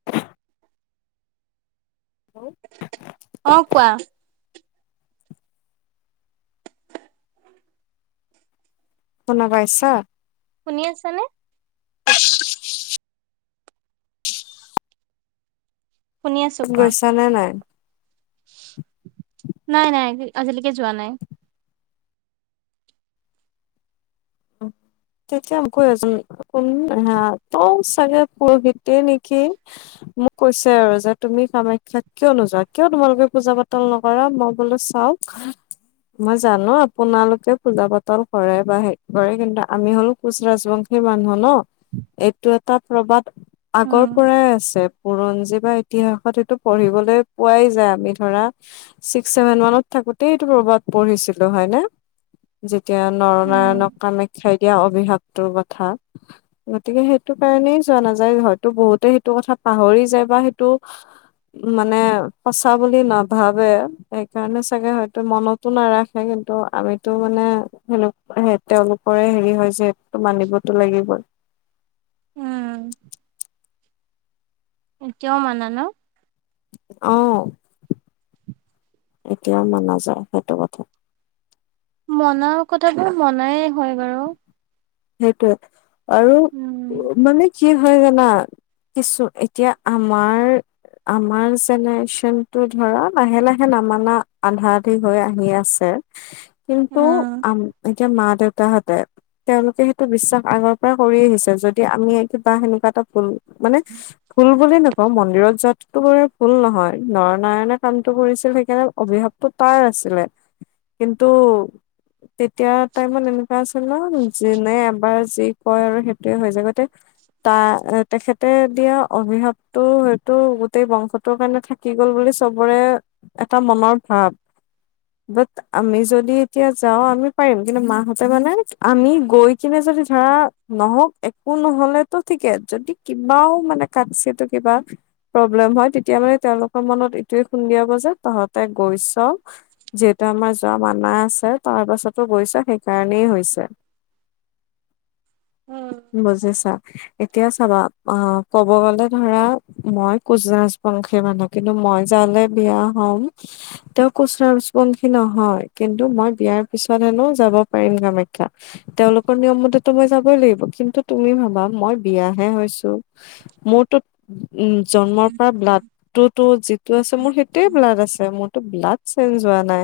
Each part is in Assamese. [unintelligible] অ অ কোৱা? শুনা পাইছা। শুনি আছানে? [unintelligible] শুনি আছো কোৱা গৈছা নে নাই নাই নাই আজিলৈকে যোৱা নাই। তেতিয়া [inaudible] কোনো নাহে আ তৌ চাগে পুৰুহিতে নেকি? মোক কৈছে আৰু যে তুমি কামাখ্যাত কিয় নোযোৱা? কিয় তোমালোকে পুজা পাতল নকৰা? মই বোলো চাওক মই জানো আপোনালোকে পূজা পাতল কৰে বা হে কৰে। কিন্তু আমি হলো কোচ ৰাজবংশী মানুহ ন? এইটো এটা প্ৰবাদ আগৰ উম পৰাই আছে। বুৰঞ্জী বা ইতিহাসত সেইটো পঢ়িবলৈ পোৱাই যায়। আমি ধৰা ছিক্স ছেভেন মানত থাকোতেই এইটো কৰ'বাত পঢ়িছিলো হয় নে? যেতিয়া উম নৰনাৰায়ণক [unintelligible] দিয়া অভিশাপটোৰ কথা। গতিকে সেইটো কাৰণেই যোৱা নাযায় হয়তো, বহুতে সেইটো কথা পাহৰি যায় বা সেইটো মানে সঁচা বুলি নাভাবে। সেইকাৰণে চাগে হয়তো মনত টো নাৰাখে। কিন্তু আমিতো মানে হেনোকুৱা হে তেওঁলোকৰে হেৰি হয় যে স মানিবতো লাগিবই। উম এতিয়াও মানা ন? অ [inaudible] এতিয়াও মানা যায়। সেইটো কথা মনাৰ কথাটোৰ মনায়ে হয় বাৰু। সেইটোৱে আৰু উম মানে কি হয় জানা? কিছু এতিয়া আমাৰ আমাৰ জেনেৰেশ্যনটো ধৰা লাহে লাহে নামানা আধা আধি হৈ আহি আছে। কিন্তু উম আম এতিয়া মা দেউতাহঁতে তেওঁলোকে সেইটো বিশ্বাস আগৰ পৰাই কৰি আহিছে। যদি আমি কিবা সেনেকুৱা এটা ভুল মানে ভুল বুলিু নকওঁ, মন্দিৰত যোৱাটো বাৰু ভুল নহয়। নৰনায়ণে কামটো কৰিছিল সেইকাৰণে অভিভাৱতটো তাৰ আছিলে। কিন্তু তেতিয়া টাইমত এনেকুৱা আছে ন'? যোনে এবাৰ যি কয় আৰু সেইটোয়ে হৈ যায়। ত' এ তেখেতে দিয়া অভিহাৱটো হয়তটো গোটেই বংশ ত কাৰণে থাকি গ'ল বুলি চবৰে এটা মনৰ ভাব বাট আমি যদি এতিয়া যাওঁ আমি পাৰিম। কিন্তু মাহতে মানে আমি গৈ কিনে যদি ধৰা নহওক একো নহলেতো ঠিকে। যদি কিবাও মানে কাট চিটো তটো কিবা প্ৰব্লেম হয়। তেতিয়া মানে তেওঁলোকৰ মনত এইটোয়ে খুন্দিয়াব যে, তহঁতে গৈছ যিহেতু আমাৰ যোৱা মানা আছে তাৰ পাছতো গৈছ সেইকাৰণেই হৈছে। উম, বুজিছা। এতিয়া চাবা অ', ক'ব গলে ধৰা মই কোচ ৰাজবংশী মানুহ কিন্তু মই যালে বিয়া হম তেওঁ কুচ ৰাজবংশী নহয়। কিন্তু মই বিয়াৰ পিছত হেনো যাব পাৰিম কামাখ্যা। তেওঁলোকৰ নিয়ম মতেতো মই যাবই লাগিব। কিন্তু তুমি ভাবা মই বিয়াহে হৈছো। মোৰ টো উম, জন্মৰ পৰা ব্লাডটোতো যিটো আছে মোৰ সেইটোয়ে ব্লাড আছে মোৰ। ব্লাড চে্জ হোৱা নাই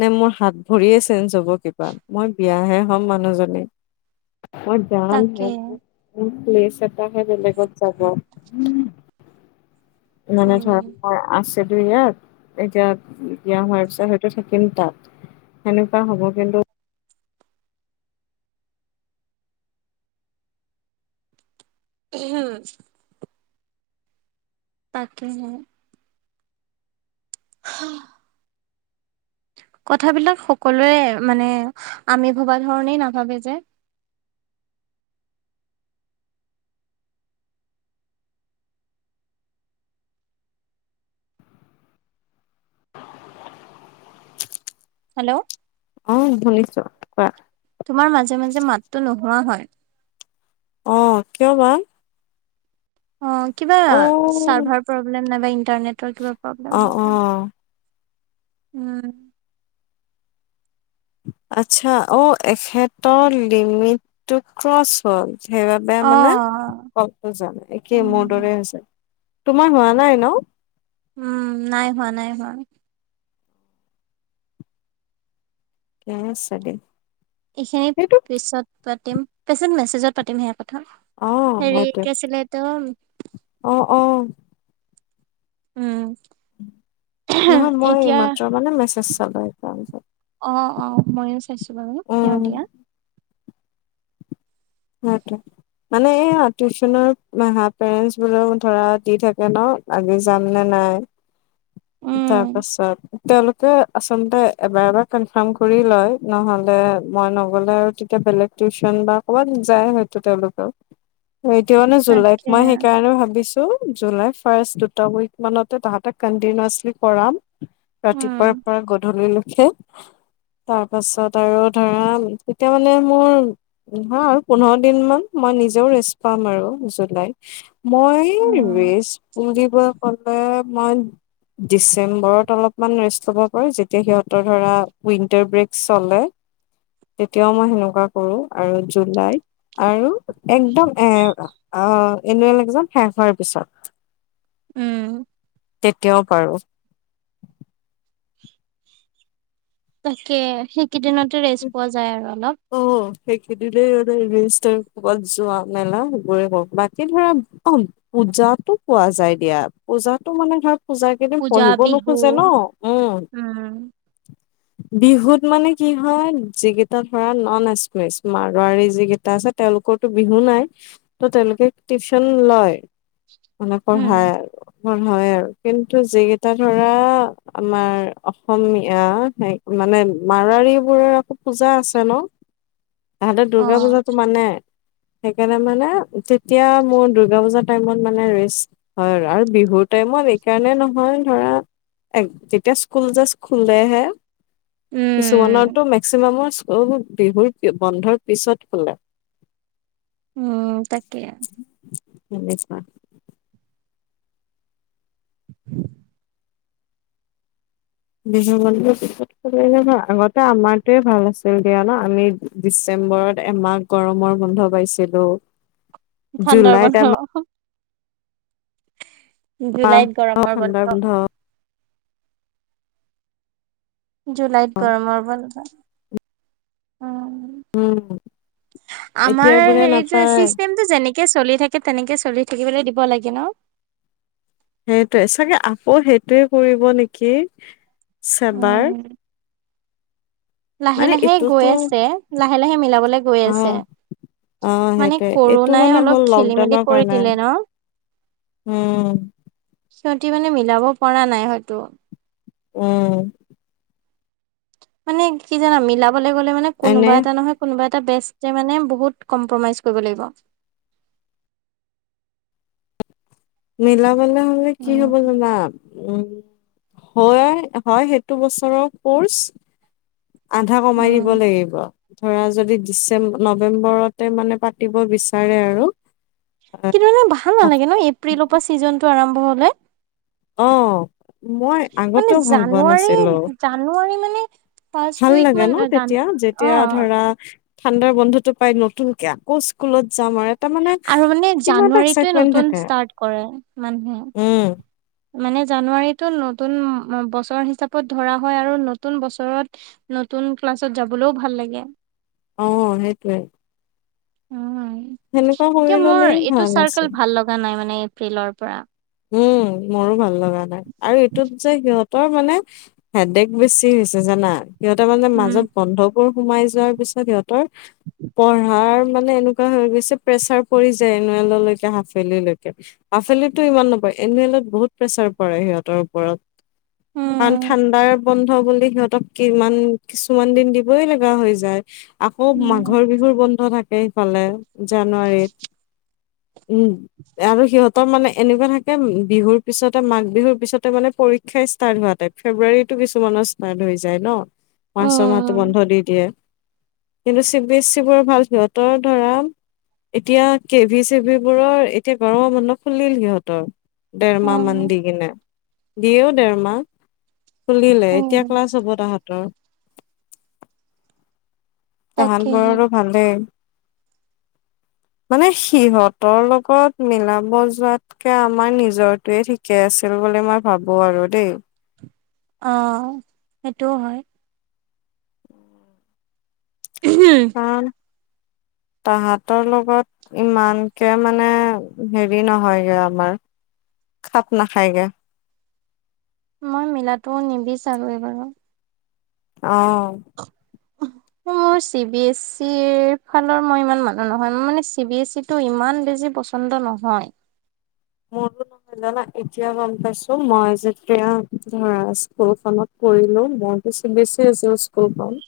নে, মোৰ হাত ভৰিয়ে চেঞ্জ হব কিবা। মই বিয়াহে হম মানুহজনী। [unintelligible] তাকে তাকেটো বেলেগত যাব। মানে উম ধৰণৰ আছে। ইয়াত এতিয়া বিয়া হোৱাৰ পিছত হয়তো থাকিম তাত। সেনেকুৱা হ'ব কিন্তু হম। তাকে হে। [unintelligible] কথাবিলাক সকলোৱে মানে আমি ভবা ধৰণেই নাভাবে যে। হেল্ল'? অ', শুনিছো কোৱা। তোমাৰ মাজে মাজে মাতটো নোহোৱা হয়। অ', কিয় বা? অঁ', কিবা অ চাৰ্ভাৰ প্ৰব্লেম নাইবা ইণ্টাৰনেটৰ কিবা প্ৰব্লেম অ হ'ব অ পাৰে। উম,। আচ্ছা অ', এখেতৰ লিমিট টো ক্ৰচ হল সেইবাবে মানে অ অফ হয় একে মোৰ উম, দৰে হৈছে। তোমাৰ হোৱা নাই ন'? উম, নাই হোৱা নাই হোৱা। মোৰো চাগে। এইখিনি পিছত পাতিম পিছত মেছেজত পাতিম সেয়া কথা। অ', হেৰি সেইটো কি আছিলে এইটো অ', অ' উম, নহয় মই এই এতিয়া মাত্ৰ মানে মেছেজ চালো সেইকাৰণে। অ অ ময়ো চাইছো বাৰু তেওঁ উম দিয়া হয়ত মানে এই টিউচনৰ হা পেৰেন্টচ বোলেও ধৰা দি থাকে ন আজি যাম নে নাই উম, তাৰ পাছত তেওঁলোকে আচলতে এবাৰ এবাৰ কনফাৰ্ম কৰি লয় নহলে মই নগলে আৰু তেতিয়া বেলেগ টিউচন বা ক'ৰবাত যাই হয়তো তেওঁলোকৰ এতিয়া মানে তাকে জুলাইত মই সেইকাৰণে ভাবিছোঁ, জুলাই ফাৰ্ষ্ট দুটা উইক মানতে তাহাঁতেক কন্টিনাচলি কৰাম ৰাতিপুৱাৰ উম, পৰা গধূলি লৈকে তাৰ পাছত আৰু ধৰা তেতিয়া মানে মোৰ হা পোন্ধৰ দিন মান মই নিজেও ৰেষ্ট পাম আৰু জুলাই মই উম, ভেজ পুৰিব গলে মই [unintelligible] ডিচেম্বৰত অলপমান ৰেষ্ট ল'ব পাৰি যেতিয়া সিহঁতৰ ধৰা উইণ্টাৰ ব্ৰেক চলে তেতিয়াও মই সেনেকুৱা কৰো আৰু জুলাইত আৰু একদম এ আহ এনেৱেলএকজাম শেষ হোৱাৰ পিছত উম তেতিয়াও পাৰোঁ। তাকে সেইকেইদিনতে ৰেষ্ট পোৱা যায় আৰু অলপ। অ সেইখদিলেই ক'ৰবাত যোৱা মেলা সেইবোৰে কওক বাকী ধৰা কম পূজাতো পোৱা যায় দিয়া পূজাতো মানে ধৰক পূজা কেইদিন পঢ়িব নোখোজে ন উম বিহুত মানে কি হয় যিকেইটাত ধৰা নন এক্সেছ মাৰুৱাৰী যিকেইটা আছে তেওঁলোকৰো বিহু নাই ত তেওঁলোকে টিউচন লয় মানে উম, পঢ়ায় আৰু পঢ়া হয় আৰু কিন্তু যিকেইটা ধৰা আমাৰ অসমীয়া মানে মাৰোৱাৰী বোৰৰ আকৌ পূজা আছে হেল্ল তাহাতে দূৰ্গা অ', পূজাটো মানে সেইকাৰণে মানে তেতিয়া মোৰ দুৰ্গা পূজাৰ টাইমত মানে ৰেষ্ট হয় আৰু বিহুৰ টাইমত এইকাৰণে নহয় ধৰা এত তেতিয়া স্কুল যাষ্ট খোলেহে উম কিছুমানৰতো মেক্সিমামৰ বহুত বিহুৰ বন্ধৰ পিছত খোলে অহ তাকে সেনেকোৱা [unintelligible] বিহু বন্ধৰ পিছত খোলে ন আগতে আমাৰটোয়ে ভাল আছিল দিয়া ন আমি ডিচেম্বৰত এমাহ গৰমৰ বন্ধ পাইছিলো ঠাণ্ডাৰ জুলাইত বন্ধ এমাহ জুলাইত গৰমৰ বন্ধ জুলাইত গৰমৰ বন্ধ উম উম আমাৰ এতিয়াৰ বোৰে হেৰি যে নাপায় চিছটেম যেনেকে চলি থাকে তেনেকে চলি থাকিবলৈ দিব লাগে ন সেইটোৱে চাগে আকৌ সেইটোৱে কৰিব নেকি চেবাৰ উম, লাহে মানে লাহে এইটোতো গৈ আছে লাহে লাহে মিলাবলে গৈ অ আছে অ মানে সেইটোয়ে এইটো কৰোণাই মানে অলপ হ'ল খেলি মেলি লকডাউনৰ কৰি কাৰণে দিলে ন উম সিঁহতি মানে মিলাব পৰা নাই হয়তো উম মানে কি জানা মিলাবলে গ'লে মানে কোনোবা এনে এটা নহয় কোনোবা এটা বেষ্টে মানে বহু কম্প্ৰমাইজ কৰিব লাগিব মিলাবলে হলে কি হ'ব উম, জানা উম হয় হয় সেইটো বছৰৰ কৰ্চ আধা কমাই উম, দিব লাগিব। ধৰা যদি ডিচেম্ব নৱেম্বৰতে মানে পাতিব বিচাৰে আৰু কিন্তু মানে ভাল নালাগে ন' এপ্ৰিলৰ পৰা ছিজনটো আৰম্ভ হলে অ' মই মানে আগতেও ভাল পোৱা জানুৱাৰী নাছিলো। জানুৱাৰী মানে ফাৰ্ষ্ট ভাল উইক লাগে মান ন তেতিয়া জানুৱাৰী অ যেতিয়া ধৰা ঠাণ্ডাৰ বন্ধতো পায় নতুনকে আকৌ স্কুলত যাম আৰু এটা মানে আৰু মানে কিবা এটা জানুৱাৰীটোৱে এক্সাইটমেন্ট নতুন থাকে ষ্টাৰ্ট কৰে মানুহে। উম মানে জানুৱাৰীতো নতুন বছৰ হিচাপত ধৰা হয় আৰু নতুন বছৰত নতুন ক্লাছত যাবলৈও ভাল লাগে অ সেইটোৱে অ কৰি এতিয়া মোৰ ললেই এইটো ভাল আছিল চাৰ্কেল ভাল লগা নাই মানে এপ্ৰিলৰ পৰা উম মোৰো ভাল লগা নাই আৰু এইটোত যে সিহঁত তৰ মানে হেডডেক বেছি হৈছে জানা সিহঁতৰ মানে উম, মাজত বন্ধ বোৰ সোমাই যোৱাৰ পিছত সিহঁতৰ পঢ়াৰ মানে এনে এনেকোৱা হৈ গৈছে প্ৰেচাৰ পৰি যায় এনুৱেললৈকে হাফৱেলিলৈকে হাফৱেলিটো ইমান এনুৱেলত বহুত প্ৰেচাৰ পৰে সিহঁতৰ ওপৰত কাৰন উম, ঠাণ্ডাৰ বন্ধ বুলি সিহঁতক কিমান কিছুমান দিন দিবই লগা হৈ যায় আকৌ উম, মাঘৰ বিহুৰ বন্ধ থাকে সেইফালে জানুৱাৰীত উম আৰু সিহঁতৰ মানে এনেকুৱা থাকে বিহুৰ পিছতে মাঘ বিহুৰ পিছতে মানে পৰীক্ষাই ষ্টাৰ্ট হোৱা টাইপ ফেব্ৰুৱাৰীতো কিছুমানৰ পা ধৰি যায় ন' মাৰ্চ ছমাহটো উম। বন্ধ দি দিয়ে। কিন্তু চি বি এছ চি বোৰৰ ভাল সিহঁতৰ ধৰা এতিয়া কে ভি চে ভিবোৰৰ এতিয়া গৰমৰ বন্ধ খুলিল সিহঁতৰ। ডেৰমাহ মান উম, দি কিনে দিয়েও ডেৰমাহ। খুলিলে এতিয়া ক্লাছ উম, হ'ব তাহতৰ। তাকেহে তাহাতবোৰৰো ভালেই মানে সিহঁতৰ লগত মিলাব যোৱাত কে আমাৰ নিজৰটোৱে ঠিকে আছিল বুলি মই ভাবোঁ আৰু দেই। অ', সেইটোও হয়। [unintelligible] [unintelligible] তাহাঁতৰ লগত ইমানকে মানে হেৰি নহয়গে আমাৰ খাপ নাখায়গে। মই মিলাটোও নিবিচাৰো এ বাৰু। অহ। মোৰ চি বি এছ ইৰ ফালৰ মই ইমান মানুহ নহয় মোৰ মানে চি বি এ ই টো ইমান বেছি পচন্দ নহয়। মোৰো নদানা এতিয়া গম পাইছোঁ মই যেতিয়া ধৰা স্কুলখনত কৰিলো মই চি বি এছ চি আছিল স্কুলখন।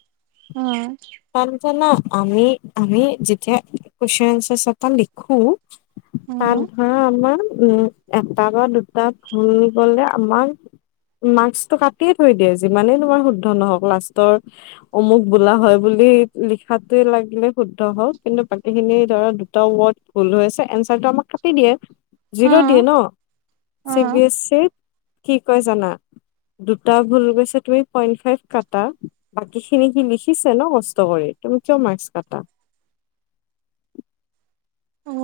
অ'। প ন আমি-আমি যেতিয়া [unintelligible] [unintelligible] খু ত উম, ধৰা আমাৰ উম'। এটা বা দুটা ভুল গ'লে আমাৰ মাস্কটো কাটে থৈ দিয়ে যিমানেই তোমাৰ শুদ্ধ নহওক লাষ্টৰ অমুক বোলা হয় বুলি লিখাটোৱে লাগিলে শুদ্ধ হওঁক কিন্তু বাকী খিনি ধৰা দুটা ৱৰ্ড ভুল হৈ আছে এনচাৰটো আমাক কাটি দিয়ে জিৰ' দিয়ে উম, ন' চি উম, বি এছ চিত কি কয় জানা? দুটা ভুল গৈছে তুমি পইন্ট ফাইভ কাটা বাকী খিনি কি লিখি লিখিছে ন কষ্ট কৰি তুমি কিয় মাৰ্কছ কাটা অ'।